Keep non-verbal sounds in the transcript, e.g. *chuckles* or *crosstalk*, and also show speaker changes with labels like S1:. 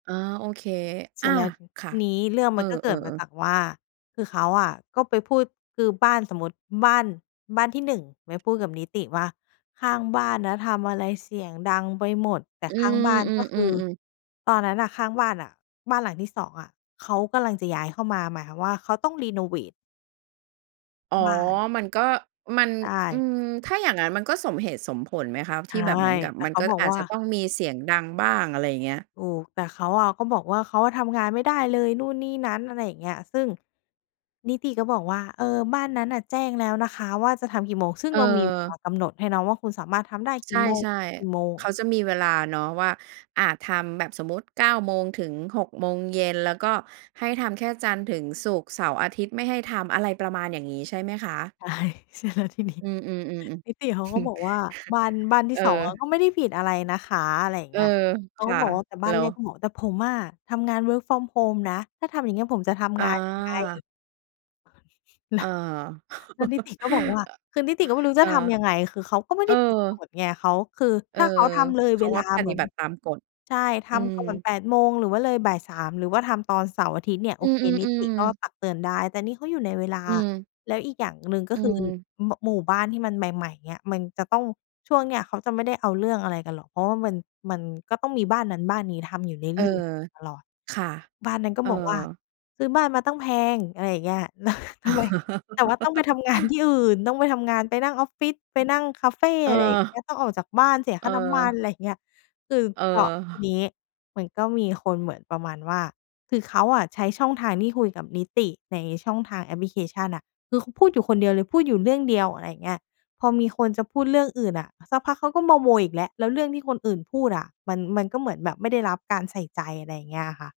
S1: อา โอเค
S2: เส
S1: อ
S2: ร
S1: า
S2: ็จแล้วที
S1: ค่ะ
S2: นี้เรื่อง
S1: เอ
S2: มันก็เก
S1: อ
S2: ิดมา
S1: ๆ ๆ
S2: จากว่า คือเขาอะก็ไปพูด คือบ้าน สมมุติ บ้าน บ้านที่ 1 ไปพูดกับนิติว่า "ข้างบ้านนะทำอะไรเสียงดังไปหมด" แต่
S1: อื
S2: ข้าง
S1: อ
S2: บ้าน
S1: อื
S2: ก็คือ
S1: อ ๆ ๆ
S2: ตอนนั้นน่ะข้างบ้านน่ะ บ้านหลังที่ 2 อะ เขากำลังจะย้ายเข้ามา หมายความว่าเขาต้องเรโนเวต
S1: อ๋อ
S2: บ้าน
S1: มันก็ มัน
S2: ใช
S1: อื
S2: ่
S1: ม ถ้าอย่างงั้นมันก็สมเหตุสมผลไหมคะ?
S2: ใช
S1: ที่
S2: ่
S1: แบบเหมือนกับ
S2: แต่
S1: มัน
S2: เข
S1: ก
S2: า
S1: ็
S2: บอก
S1: อาจ
S2: ว่
S1: จ
S2: า
S1: ะต้องมีเสียงดังบ้าง อะไรอย่างเงี้ย?
S2: โอ้ แต่เขาอะก็บอกว่า เขาอะทำงานไม่ได้เลยนู่นนี่นั้น อะไรอย่างเงี้ย ซึ่งนิติก็บอกว่า "เออ บ้านนั้นน่ะแจ้งแล้วนะคะว่าจะทำกี่โมง" ซึ่งเรามีเวล
S1: เออ
S2: ากำหนดให้เนาะว่า คุณสามารถทำได้ก
S1: ใช
S2: ี่โมง
S1: ่
S2: ถึงกี่โมง
S1: ๆ เข
S2: อะ
S1: าจะมีเวลาเนาะว่า อา ทำแบบสมมุติ 9 โมง ถึง 6 โมงเย็น แล้วก็ให้ทำแค่จันทร์ถึงศุกร์ เสาร์อาทิตย์ไม่ให้ทำ อะไรประมาณอย่างงี้ใช่ไหมคะ?
S2: ใช่ ใช่แล้วทีนี้
S1: อืม ๆ ๆ ๆ *chuckles*
S2: นิติเขาก็บอกว่า "บ้าน บ้านที
S1: เ
S2: ่
S1: ออ
S2: 2 อะก็ไม่ได้ผิดอะไรนะคะ" อะไรอย่าง
S1: เอ
S2: เง
S1: อ
S2: ี้ย เขา
S1: ค
S2: ก็
S1: ่ะ
S2: บอกว่า แต่บ
S1: เ
S2: ้
S1: หร
S2: านแ
S1: อ?
S2: รกก็บอก "แต่ผมอะ ทำงาน work from home นะ ถ้าทำอย่างเงี้ย ผมจะท
S1: อ
S2: ำงานยังไง?"
S1: า
S2: แ
S1: เ
S2: ล
S1: อ
S2: ้
S1: อ
S2: ว แล้วนิต
S1: *chuckles*
S2: ิก็บอกว่า คือนิติก็ไม่รู้
S1: เอ
S2: จ
S1: อ
S2: ะทำยังไง? คือเขาก็ไม่
S1: เอ
S2: ไ
S1: อ
S2: ด้ผิดกฎไง เขา คือ
S1: เอ
S2: ถ
S1: อ
S2: ้าเขาทำเลย
S1: เข
S2: เว
S1: า
S2: ล
S1: อ
S2: า
S1: ะป
S2: เหม
S1: ฏ
S2: ื
S1: ิ
S2: อน
S1: บัติตามกฎ
S2: ใช่ ท
S1: อื
S2: ำ
S1: ม
S2: ก่อน 8 โมง หรือว่าเลยบ่าย 3 หรือว่าทำตอนเสาร์อาทิตย์เนี่ยโ
S1: อ
S2: อ
S1: ื
S2: เค นิติ
S1: ม
S2: ก็
S1: ๆ ๆ
S2: ตักเตือนได้ แต่นี่เขาอยู่ในเวลา
S1: อืม
S2: แล้วอีกอย่างหนึ่งก็
S1: อื
S2: คือ
S1: อ
S2: มะ หมู่บ้านที่มันใหม่ ๆ เนี่ย มันจะต้อง ช่วงเนี้ยเขาจะไม่ได้เอาเรื่องอะไรกันหรอก เพราะว่ามัน มันก็ต้องมีบ้านนั้นบ้านนี้ทำอยู่เร
S1: เออ
S2: ื่อย ๆ ตลอด
S1: ค่ะ
S2: บ้านนั้นก็
S1: เออ
S2: บอกว่า "ซื้อบ้านมาตั้งแพง" อะไรอย่างเงี้ย แล้ว ทำไง? แต่ว่าต้องไปท
S1: *giggles*
S2: ำงานที่อื่น ต้องไปทำงาน ไปนั่งออฟฟิศ ไป
S1: อือ
S2: นั่งคาเฟ
S1: เอ
S2: อะไรอย่างเงี้
S1: อ
S2: ย ต้องออกจากบ้านเสียค่าน้ำมั
S1: เ
S2: น
S1: ออ
S2: ไรเงี้ย สืบ
S1: เ
S2: เสาะ ที
S1: ออ
S2: นี้มันก็มีคนเหมือนประมาณว่า คือเขาอะใช้ช่องทางที่คุยกับนิติในช่องทางแอปพลิเคชันน่ะ คือเขาพูดอยู่คนเดียวเลย พูดอยู่เรื่องเดียว อะไรเงี้ย พอมีคนจะพูดเรื่องอื่นน่ะ สักพักเขาก็มาโวยอีกแล้ว แล้วเรื่องที่คนอื่นพูดอะ มัน มันก็เหมือนแบบไม่ได้รับการใส่ใจ อะไรเงี้ยอะค่ะ